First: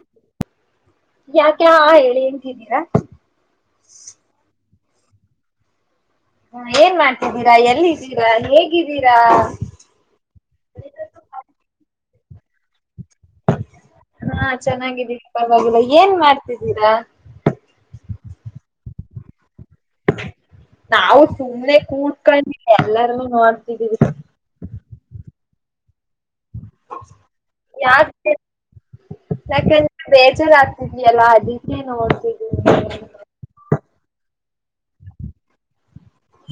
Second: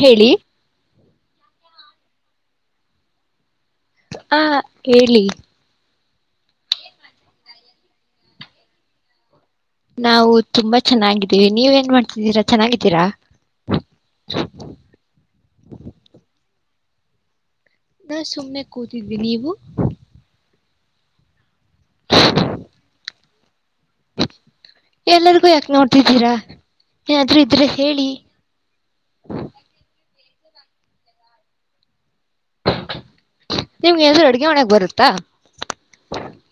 ಹೇಳಿ ಯ ಕ ಹ ಎನ್ಂತಿದ್ದೀರಾ ಹ ಹೇಳಿ ಹ ಏನ್ ಮಾಡ್ತಿದ್ದೀರಾ ಎಲ್ಲಿದ್ದೀರಾ ಹೇಗಿದ್ದೀರಾ ನಾವು ತುಂಬಾ ಚೆನ್ನಾಗಿದ್ದೀವಿ ನೀವ ಏನ್ ಮಾಡ್ತಿದ್ದೀರಾ ಚೆನ್ನಾಗಿದ್ದೀರಾ ಹಾ ರಾ ನಾ ಸುಮ್ನೆ ಕೂತಿದ್ವಿ ನೀವು ನಾವು ಸುಮ್ನೆ ಕೂಡ್ಕೊಂಡ ಎಲ್ಲಾರೂ ನೋಡ್ತ ಎಲ್ಲರಿಗೂ ಯ ದ್ದೀರಾ ಏನಾದ್ರೂ ಇದ್ರೆ ಹೇಳಿ ಬೇಜಾರಾಗ್ತಿದಯಲ್ಲ ಅದಕ್ಕೆನೋಡ್ತಿದೀನಿ ನಿಮ್ಗೆ ಎಲ್ರೂ ಅಡ್ಗೆ ಮಾಡಕ್ ಬರುತ್ತಾ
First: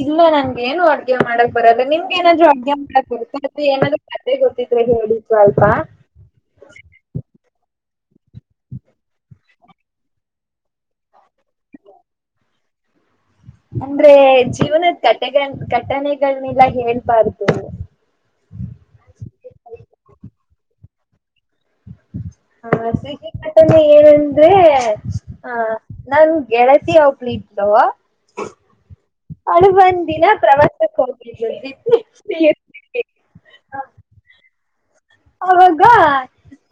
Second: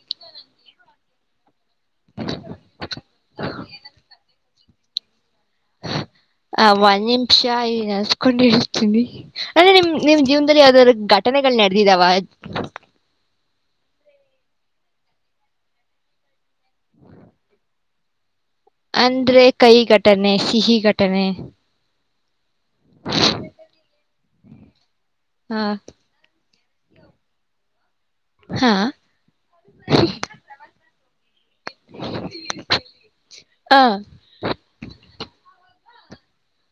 ಇಲ್ಲ ನನ್ಗೆ ಏನು ಅಡ್ಗೆ ಮಾಡಕ್ ಬರೋದ ನಿಮ್ಗೆ ಏನಾದ್ರು ಮಾಡ ಏನಾದೂ ಕ ಗೊತ್ತ ಡಿ ಆ ಒಂದ್ ನಿಮಿಷ ಈ ನನ್ಸ್ಕೊಂಡ್ ಇಡ್ರ್ತೀನಿ ಅಂದ್ರೆ ನಿಮ್ ನಿಮ್ ಜೀವನದಲ್ಲಿ ಯಾವ್ದಾದ್ ಘಟನೆಗಳು ನಡೆದಿದಾವ ಅಂದ್ರೆ ಜೀವನದ ಘಟನೆ ಘಂಟೆನೆಗಳನ್ನೆಲ್ಲ ಹೇಳ್ಬಾರ್ದು ಅಂದ್ರೆ ಕಹಿ ಘಟನೆ ಸಿಹಿ ಘಟನೆ ಹ್ಮ್ ಹಾ ಸಿಹಿ ಘಟನೆ ಏನಂದ್ರೆ ಆ ಹ ನನ್ ಗೆಳತಿ ಒಬ್ಳಿದ್ಲು ಹಾ ಅಳ ಬಂದಿನ ಪ್ರವಾಸಕ್ಕೆ ಹೋಗಿ ಹ ಅವಾಗ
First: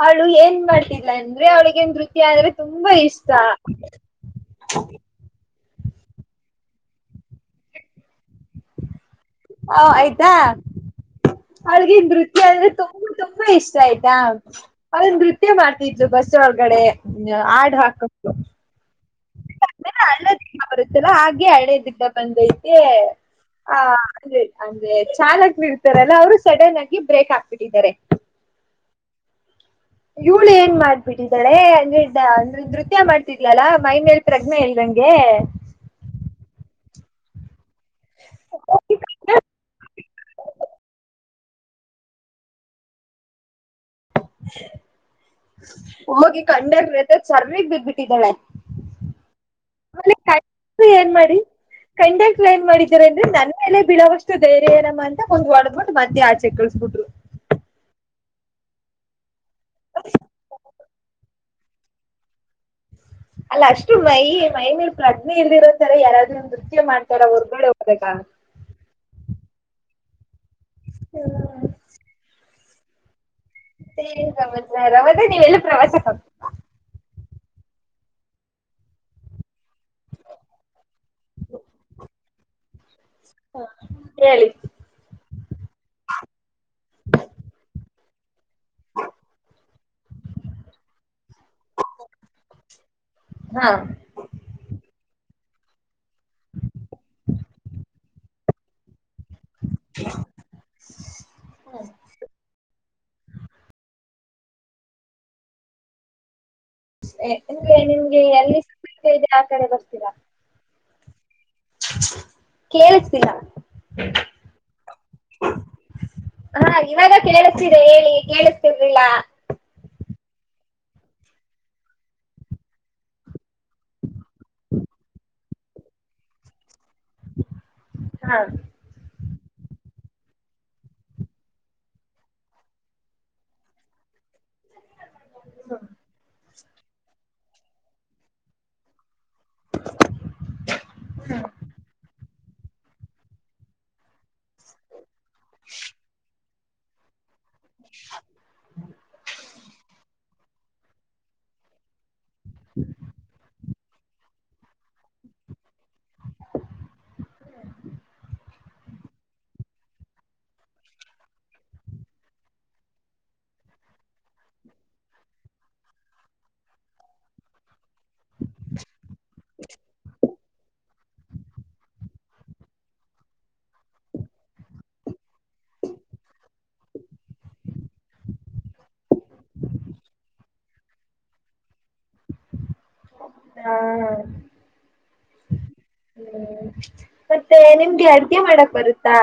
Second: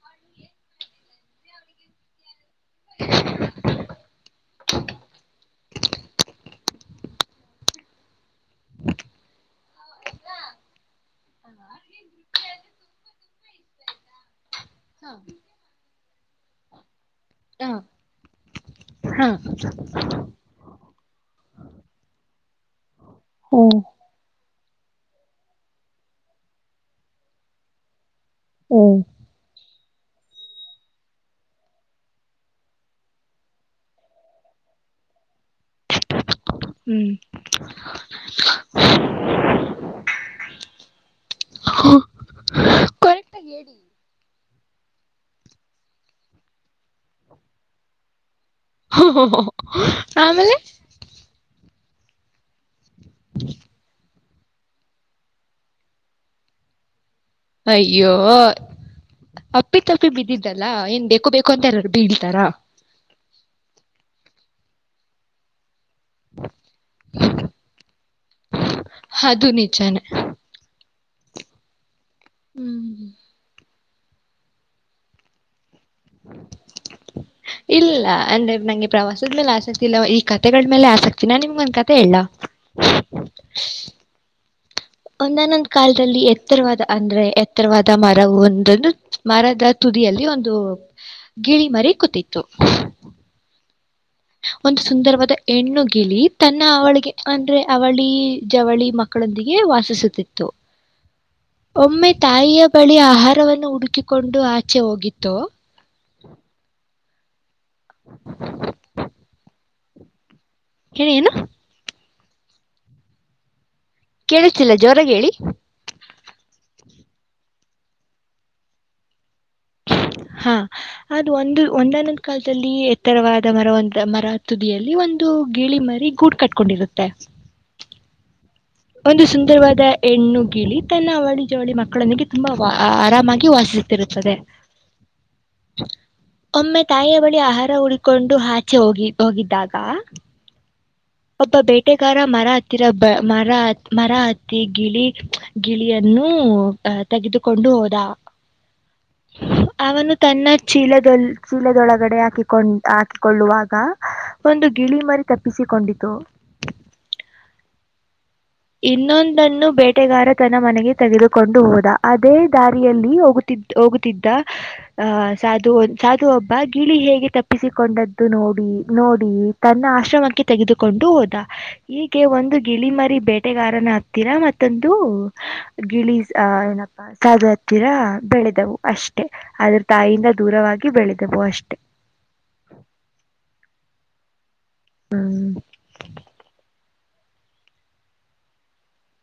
ಅವಳು ಏನ್ ಮಾಡ್ತಿಲ್ಲ ಅಂದ್ರೆ ಅವಳಗೆ ನೃತ್ಯ ಅಂದ್ರೆ ತುಂಬಾ ಇಷ್ಟ ಹ ಆಯ್ತಾ ಅವಳಗ ನೃತ್ಯ ಅಂದ್ರೆ ತುಂಬಾ ತುಂಬಾ ಇಷ್ಟ ಆಯ್ತಾ ಅವಳ ಹ ನೃತ್ಯ ಮಾಡ್ತಿದ್ಲು ಬಸ್ ಒಳಗಡೆ ಹಾಡ್ ಹಾಕೊಂಡು ಹಾ ಅಳ್ಳದ ಬರುತ್ತೆಲ್ಲ ಹಾಗೆ ಹಳೇದಿದ್ದ ಬಂದೈ ತೇ ಹಾ ಹ್ಮ್ ಅ ಅಂದ್ರೆ ಚಾಲಕರು ಇರ್ತಾರಲ್ಲ ಅವ್ರು ಸಡನ್ ಆಗಿ ಬ್ರೇಕ್ ಹಾಕ್ಬಿಟ್ಟಿದ್ದಾರೆ ಹ್ಮ ಇವಳು ಏನ್ ಮಾಡ್ಬಿಟ್ಟಿದ್ದಾಳೆ ಅಂದ್ರೆ ಅಂದ್ರೆ ನೃತ್ಯ ಮಾಡ್ತಿದ್ಲಲ್ಲಾ ಮೈನ್ಲ್ ಪ್ರಜ್ಞೆ ಇಲ್ದಂಗೆ ಹ್ಮ್ ಕರೆಕ್ಟ ಆಗಿ ಹೇಳಿ ಹೋಗಿ ಕಂಡೆಕ್ಟರ್ ಸರಿಗ್ ಬಿದ್ದಬಿಟ್ಟಿದ್ದಳೆ ಆಮೇಲೆ ಕಂಡೆಕ್ಟರ್ ಏನ್ ಮಾಡಿ ಕಂಡಕ್ಟರ್ ಏನ್ ಮಾಡ ಅಂದ್ರೆ ನನ್ಮೇಲೆ ಬೀಳೋಸ್ಟ್ ಸ್ಟ ದೈರ್ಯ ಏನಮ್ಮ ಅಂತ ಒಂದ್ ಹೊಡೆದ್ಬಿಟ್ಟು ಮತ್ತೆ ಆಚೆ ಕಳಿಸಸ್ಬಿಟ್ರು ಅಯ್ಯೋ ಅಪ್ಪಿ ತಪ್ಪಿ ಬಿದ್ದಲ್ಲಾ ಏನ್ ಬೇಕು ಬೇಕು ಕೊಂದರರು ಬೀಳಿತಾರಾ ಅಲ್ಲ ಅಷ್ಟು ಮೈ ಮೈನಲ್ ಪ್ರಜ್ಞೆ ಇಲ್ದಿರೋತಾರೆ ಯಾರಾದ್ರೂ ನೃತ್ಯ ಮಾಡ್ತಾರ ಹೊರ್ಗಡೆ ಹೋದಾಗ ಅದು ನಿಜಾನೇ ಹ್ಮ ಹ್ಮ್ [unintelligible] ಮತ್ತೆ ಏನ್ ಸಮಾಚಾರ ಅಂದ್ರೆ ನೀವೆಲ್ಲ ಪ್ರವಾಸಕ್ ಹೋಗಿದ್ದ ಇಲ್ಲ ಅಂದ್ರೆ ನಂಗೆ ಪ್ರವಾಸದ ಮೇಲೆ ಆಸೆ ಇಲ್ಲ ಈ ಕಥೆಗಳ ಮೇಲೆ ಆಸಕ್ತಿನ ನಿಮ್ಗ ಒಂದ್ ಕತೆ ಹೇಳಲ್ಲಾ ಹಾ ಹ ಹೇಳಿ ಒಂದನ್ನೊಂದು ಕಾಲದಲ್ಲಿ ಎತ್ತರವಾದ ಅಂದ್ರೆ ಎತ್ತರವಾದ ಮರವು ಒಂದಂದು ಮರದ ತುದಿಯಲ್ಲಿ ಒಂದು ಗಿಳಿ ಮರಿ ಕೂತಿತ್ತು ಹಾ ಒಂದು ಸುಂದರವಾದ ಹೆಣ್ಣು ಗಿಳ ತನ್ನ ಅವಳಿಗೆ ಅಂದ್ರೆ ಅವಳಿ ಜವಳಿ ಮಕ್ಕ ಮಕ್ಕಳೊಂದಿಗೆ ವಾಸಿಸುತ್ತಿತ್ತು ಒಮ್ಮೆ ತಾಯಿಯ ಬಳಿ ಆಹಾರವನ್ನು ಹುಡುಕಿ ಕೊಂಡು ಆಚೆ ಹೋಗಿತ್ತುತ್ತು ಹ ಇಲ್ಲಿ ನಿಮ್ಗೆ ಎಲ್ಲಿ ಇದೆ ಆ ಕಡೆ ಬರ್ತದೆ ಹೇಳನು ಏನು ಕೇಳಕಲ್ಲ ಕೇಳತಿಲ್ಲ ಜೋರಾಗ ಹೇಳಿ ಹಾ ಇವಾಗ ಕೇಳಿಸ್ತಿದೆ ಹೇಳಿ ಕೇಳಿಸತಿರ್ಲಿಲ್ಲ ಹ ಅದು ಒಂದು ಒಂದನ್ನೊಂದು್ ಕಾಲದಲ್ಲಿ ಎತ್ತರವಾದ ಮರ ಒ ಮರ ತುದಿಯಲ್ಲಿ ಒಂದು ಗಿಳಿ ಮರಿ ಗೂಡ್ ಕಟ್ಕೊಂಡಿರುತ್ತೆ ಹಾ ಒಂದು ಸುಂದರವಾದ ಹೆಣ್ಣು ಗಿಳಿ ತನ್ನ ಅವಳಿ ಜವಳಿ ಮಕ್ಕಳೊಂದಿಗೆ ತುಂಬಾ ಆರಾಮಾಗಿ ವಾಸಿಸುತ್ತಿರುತ್ತದೆ ಒಮ್ಮೆ ತಾಯ ಬಳಿ ಆಹಾರ ಉಳ್ಕೊಂಡು ಹಾಚೆ ಹೋಗಿ ಹೋಗಿದ್ದಾಗ ಒಬ್ಬ ಬೇಟೆಗಾರ ಮರ ತ್ತರಬ ಮರಾತ್ ಮರಾತ್ ತ್ತ ಗಿಳಿ ಗಿಳಿಯನ್ನು ಹ ತೆಗೆು ಕೊಂಡು ಹೋದ ಅವನು ತನ್ನ ಚೀಲದೊ ಚೀಲದೊಳಗಡೆ ಹಾಕಿತ್ತು ಕೊಂಡ್ ಹಾಕಿಕೊಳ್ಳುವಾಗ ಒಂದು ಗಿಳಿ ಮರಿ ತಪ್ಪಿಸಿಕೊಂಡಿದ್ದ ತ ಹ ಇನ್ನೊಂದನ್ನು ಬೇಟೆಗಾರ ತನ್ನ ಮನೆಗೆ ತೆಗೆದುಕೊಂಡು ಹೋದ ಅದೇ ದಾರಿಯಲ್ಲಿ ಹೋಗುತ್ತಿದ್ದ ಹೋಗುತ್ತಿದ್ದ ಆಹ ಸಾಧು ಸಾಧು ಹಬ್ಬ ಗಿಳಿ ಹೇಗೆ ತಪ್ಪಿಸಿಕೊಂಡದ್ದು ನೋಡಿ ನೋಡಿ ತನ್ನ ಆಶ್ರಮಿ ತೆಗೆದುಕೊಂಡು ಹೋದ ಹೀಗೆ ಒಂದು ಗಿಳಿಮರಿ ಬೆೆ ಹೊಟ್ಟೆಗಾರನ ಹತ್ತಿರ ಮತ್ತೊಂದು ಗಿಳಿ ಅ ಏನಪ್ಪಾ ಸಧು ಹತ್ತಿರ ಬೆಳೆದವು ಅಷ್ಟೆ ಆದ್ರ ತಾಯಿಯಿಂದ ದೂರವಾಗಿ ಬೆಳೆದವು ಅಷ್ಟೆ ಹಾ ಹ್ಮ ಮತ್ತೆ ನಿಮ್ಗೆ ಅಡ್ಗೆ ಮಾಡಕ್ ಬರುತ್ತಾ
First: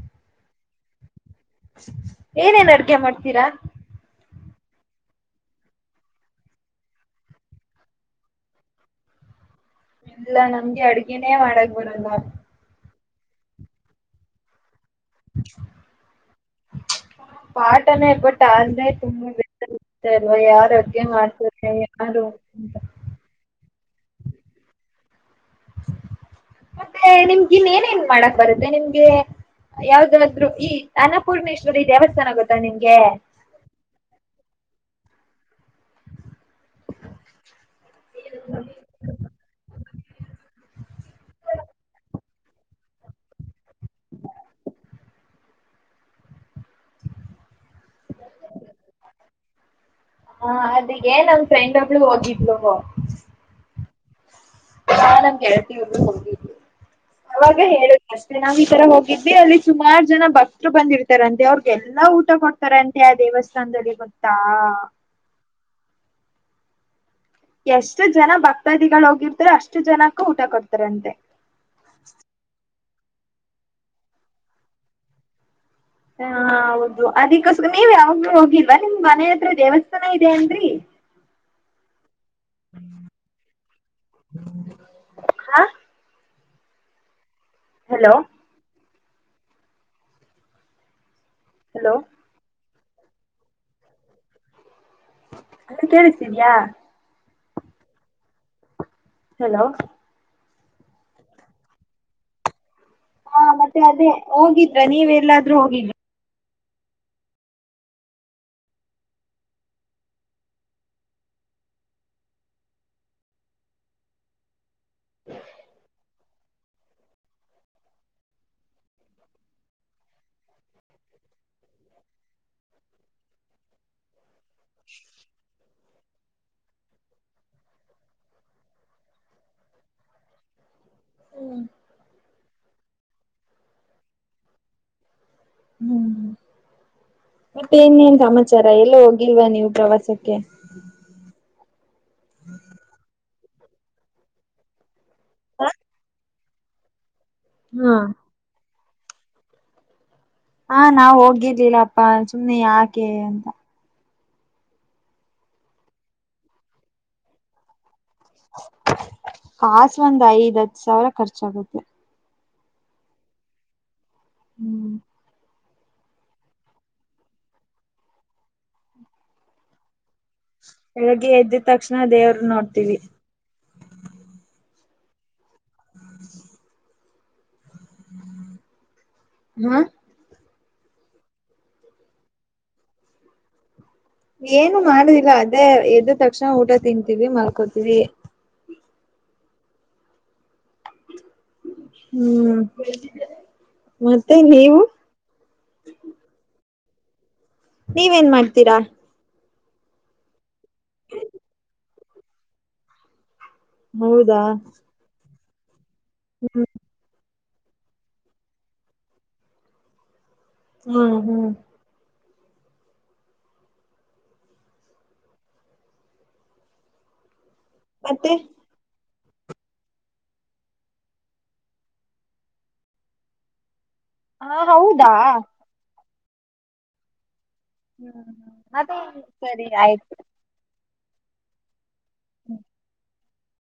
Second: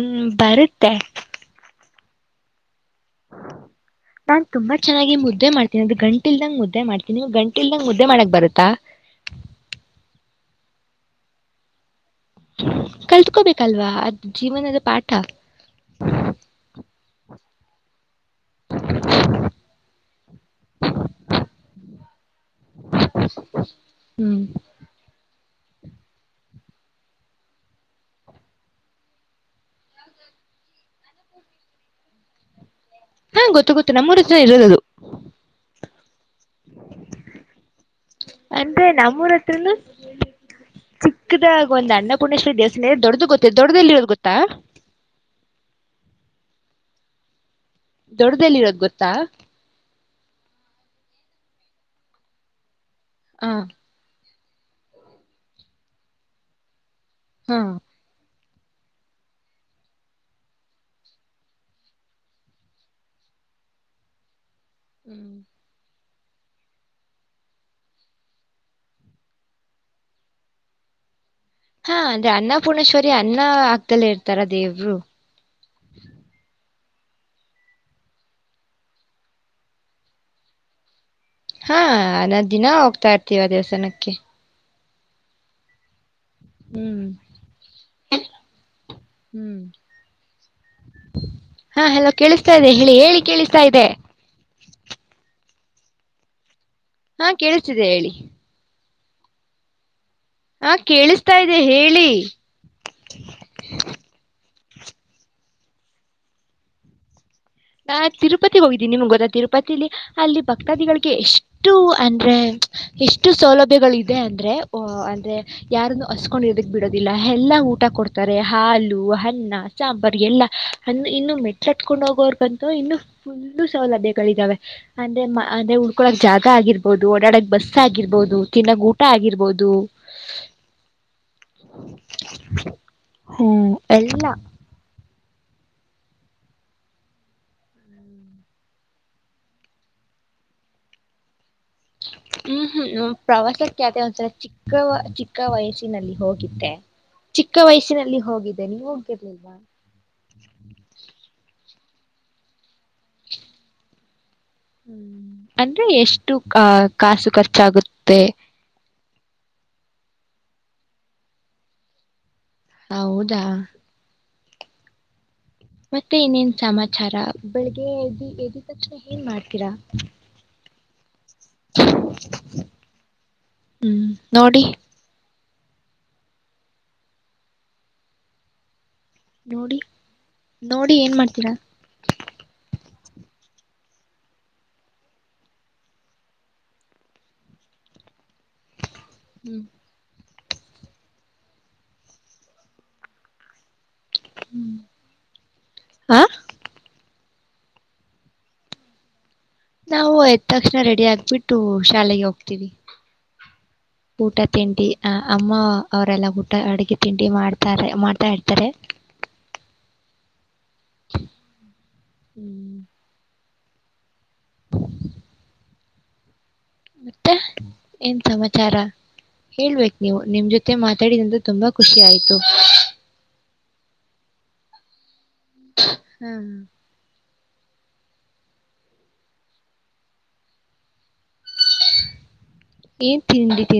ಹ್ಮ್ ಬರುತ್ತೆ ಏನೇನ್ ಅಡ್ಗೆ ಮಾಡ್ತೀರಾ ನಾನ್ ತುಂಬಾ ಚೆನ್ನಾಗಿ ಮುದ್ದೆ ಮಾಡ್ತೀನಿ ಅದು ಗಂಟ ಇಲ್ದಂಗ ಮುದ್ದೆ ಮಾಡ್ತೀನಿ ಗಂಟಿ ಇಲ್ದಂಗ್ ಮುದ್ದೆ ಮಾಡಕ್ ಬರುತ್ತಾ ಎಲ್ಲ ನಮ್ಗೆ ಅಡ್ಗೆನೇ ಮಾಡಕ್ ಬರಲ್ಲ ಕಲ್ತ [unintelligible] ಬೇಕಲ್ವಾ ಅದ್ ಜೀವನದ ಪಾಠ [unintelligible] ಪಾಠನೆ ಬಟ್ ಠ ಅಂದ್ರೆ [unintelligible] ತುಂಬಾ [unintelligible] ಯಾರು ಅಡಿಗೆ ಮಾಡ್ತಾರೆ ಯಾರು ಅಂತ ಹ್ಮ್ [unintelligible] ಮತ್ತೆ ನಿಮ್ಗ ಇನ್ನೇಏನೇನ್ ಮಾಡಕ್ ಬರುತ್ತೆ ನಿಮ್ಗೆ ಯಾವ್ದಾದ್ ಈ ಅನ್ನಪೂರ್ಣೇಶ್ವರಿ ದೇವಸ್ಥಾನ ಗೊತ್ತಾ ನಿಮ್ಗೆ ಹಾ ಗೊತ್ತು ಗೊತ್ತು ನಮ್ಮರು ಸ ಇಲ್ಲೇ ರೋದದು ಅಂದ್ರೆ ನಮ್ಮೂರ ಹತ್ರನು [inaudible] ಚಿಕ್ಕದಾಗಿ ಒಂದ್ ಅಣ್ಣಪು ಪುಶ್ವ ದೇವನೇ ದೊಡದು ಗೊತ್ತತ್ತು ದೊಡ್ಡದಲ್ಲಿರೋದು ಗೊತ್ತಾ ದೊಡ್ಡ್ದದಲ್ಲಿರೋದು ಗೊತ್ತಾ ಹ ಅದ [unintelligible] ನ್ ನಮ್ ಫ್ರೆಂಡ್ ಒಬ್ಳು ಹೋಗಿದ್ಲು ಹಾ ನನ್ ಗೆಲ್ತೆ ಒಬ್ಬಳು ಹೋಗಿದ್ಲು ಅವಾಗ ಹಾ ಹೇಳುದಷ್ಟ ನಾವ್ ಈ ತರ ಹೋಗಿದ್ವಿ ಅಲ್ಲಿ ಸುಮಾರು ಜನ ಭಕ್ತರು ಬಂದಿರ್ತಾರಂತೆ ಅವ್ರಿಗೆಲ್ಲಾ ಊಟ ಕೊಡ್ತಾರಂತೆ ಆ ದೇವಸ್ಥಾನದಲ್ಲಿ ಗೊತ್ತಾ ಹ್ಮ್ ಎಷ್ಟು ಜನ ಭಕ್ತಾದಿಗಳು ಹೋಗಿರ್ತಾರ ಅಷ್ಟು ಜನಕು ಊಟ ಕೊಡ್ತಾರಂತೆ ಹಾ ಅಂದ್ರೆ ಅನ್ನಪೂರ್ಣೇಶ್ವರಿ ರಿ ಅನ್ನ ಹಗ್ದಲ್ಲ ಇರ್ತಾರ ದೇವರು ಹ ಹೌದು ಅದಕ್ಕೋಸ್ಕರ ನೀವ್ ಯಾವಾಗೂ ಹೋಗಿಲ್ವಾ ನಿಮ್ ಮನೆ ಹತ್ರ ದೇವಸ್ಥಾನ ಇದೆ ಅಂದ್ರಿ ಹ್ಮ ಹದ ದಿನ ಹೋಗ್ತಾ ಇರ್ತೀವ ದೇವಸ್ಥಾನಕ್ಕೆ [unintelligible] ಹಾ ಹ್ಮ್ ಹಲೋ ಹ್ಮ್ ಹಾ ಹಲೋ ಕೇಳಿಸ್ತಾ ಇ್ದದೆ ಹೇಳಿ ಹೇಳಿ ಕೇಳಿಸ್ತಾ ಇದೆ ಅದ ಕೇಳಿಸಿದ್ಯಾ ಹಾ ಕೇಳಿಸ್ತಿದೆ ಹೇಳಿ ಹಲೋ ಹಾ ಕೇಳಿಸ್ತಾ ಇದ್ದೆ ಹೇಳಿ ಹಾ ಮತ್ತೆ ಅದೇ ಹೋಗಿದ್ರ ನೀವೆ ಎಲ್ಲಾದ್ರೂ ಹೋಗಿಲ್ಲ ನಾ ತಿರುಪತಿಗ್ ಹೋಗಿದ್ದೀನಿ ನಿಮ್ಗ್ ಗೊತ್ತಾ ತಿರುಪತಿಲಿ ಅಲ್ಲಿ ಭಕ್ತಾದಿಗಳಿಗೆ ಎಷ್ಟು ಅಂದ್ರೆ ಎಷ್ಟು ಸೌಲಭ್ಯಗಳ ಇದೆ ಅಂದ್ರೆ ಅಂದ್ರೆ ಯಾರನ್ನು ಹಸ್ಕೊಂಡಿರೋದಕ್ ಬಿಡೋದಿಲ್ಲ ಎಲ್ಲಾ ಊಟ ಕೊಡ್ತಾರೆ ಹಾಲು ಅನ್ನ ಸಾಂಬಾರ್ ಎಲ್ಲಾ ಅ ಇನ್ನು ಮೆಟ್ಲಟ್ಕೊಂಡು ಬಂತು ಇನ್ನು ಫುಲ್ಲು ಸೌಲಭ್ಯಗಳಿದಾವೆ ಅಂದ್ರೆ ಅಂದ್ರೆ ಉಳ್ಕೊಳಕ್ ಜಾಗ ಆಗಿರ್ಬೋದು ಓಡಾಡಕ್ ಬಸ್ ಆಗಿರ್ಬೋದು ತಿನ್ನಕ್ ಊಟ ಆಗಿರ್ಬೋದು ಹ್ಮ್ [inaudible] ಹ್ಮ್ ಎಲ್ಲ ಹ್ಮ್ ಮತ್ತೆ ಇನ್ನೇನ್ ಸಮಾಚಾರ ಎಲ್ಲ ಹೋಗಿಲ್ವಾ ನೀವು ಪ್ರವಾಸಕ್ಕೆ ಹ್ಮ್ ಹ್ಮ್ ಹ್ಮ್ ಪ್ರವಾಸಕ್ಕೆ ಯಾತಿ ಒಸ ಚಿಕ್ಕ ಚಿಕ್ಕ ಚಿಕ್ಕ ವಯಸ್ಸಿನಲ್ಲಿ ಹೋಗಿ [unintelligible] ಚಿಕ್ಕ ಹಾ ವಯಸ್ಸಿನಲ್ಲಿ ಹೋಗಿದೆ ನೀವು ಕಟ್ ಹಾ ನಾವ್ ಹೋಗಿರ್ಲಿಲ್ಲಪ್ಪಾ ಸುಮಮ್ಮನೆ ಯಾಕೆ ಅಂತ ಹ್ಮ ಅಂದ್ರೆ ಎಷ್ಟು ಆ ಕಾಸು ಖರ್ಚಾಗುತ್ತೆ ಹಾ ಒಂದ್ ಐದ್ ಹತ್ತು ಸಾವಿರ ಖರ್ಚಾಗುತ್ತೆ ಹೌದಾ ಹ್ಮ್ ಮತ್ತೆ ಇನ್ನೇನ್ ಸಮಾಚಾರ ಬೆಳಿಗ್ಗೆ ಎ ಎ್ದ ತಕ್ಷಣ ಏನ್ ಮಾಡ್ತೀರಾ ಬೆಳಗ್ಗೆ ಎದ್ದಿದ ತಕ್ಷಣ ದೇವರು ನೋಡ್ತೀವಿ ಹ್ಮ್ ನೋಡಿ ಹ್ಮ ನೋಡಿ ಹಾ ನೋಡಿ ಏನ್ ಮಾಡ್ತೀರಾ ಏನು ಮಾಡುದಿಲ್ಲ ಅದೇ ಎದ್ದ ತಕ್ಷಣ ಊಟ ತಿಂತೀವಿ ಮಲ್ಕೋತೀವಿ ಹ್ಮ್ ಹ್ಮ್ ಮತ್ತೆ ಹ್ಮ್ ನೀವು ಹ ನೀವೇನ್ ಮಾಡ್ತೀರಾ [unintelligible] ನಾವು ಎ್ದ ತಕ್ಷಣ ರೆಡಿ ಆಕ್ಬಿಟ್ಟು ಶಾಲೆಗೆ ಹೋಗ್ತೀವಿ [unintelligible] ಊಟ ಹೌದಾ ತಿಂಡಿ ಆ [unintelligible] ಅಮ್ಮ [unintelligible] ಅವರೆಲ್ಲ ಊಟ ಹ್ಮ್ ಅಡುಗೆ ತಿಂಡಿ ಮಾಡ್ [unintelligible] ತಾರೆ ಮಾಡ್ತಾ ಇರ್ತಾರೆ [unintelligible] ಹ್ಮ್ ಹ್ಮ್ [unintelligible] ಹ್ಮ್ [inaudible] ಮತ್ತೆ [unintelligible] ಏನ್ ಮತ್ತೆ ಸಮಾಚಾರ [unintelligible] ಹೇಳ್ಬೇಕ್ ನೀವು ನಿಮ್ ಜೊತೆ ಮಾತಾಡಿದಿಂದ ತುಂಬಾ ಖುಷಿ ಆಯ್ತು [unintelligible] ಹಾ ಹೌದಾ [unintelligible] ಹ್ಮ್ [unintelligible] ಹ್ಮ್ ಅದೇ ಸರಿ ಆಯ್ತು [unintelligible] ಹ್ಮ [unintelligible] ಏನ್ ತಿಂಡಿ ತಿಂ [unintelligible]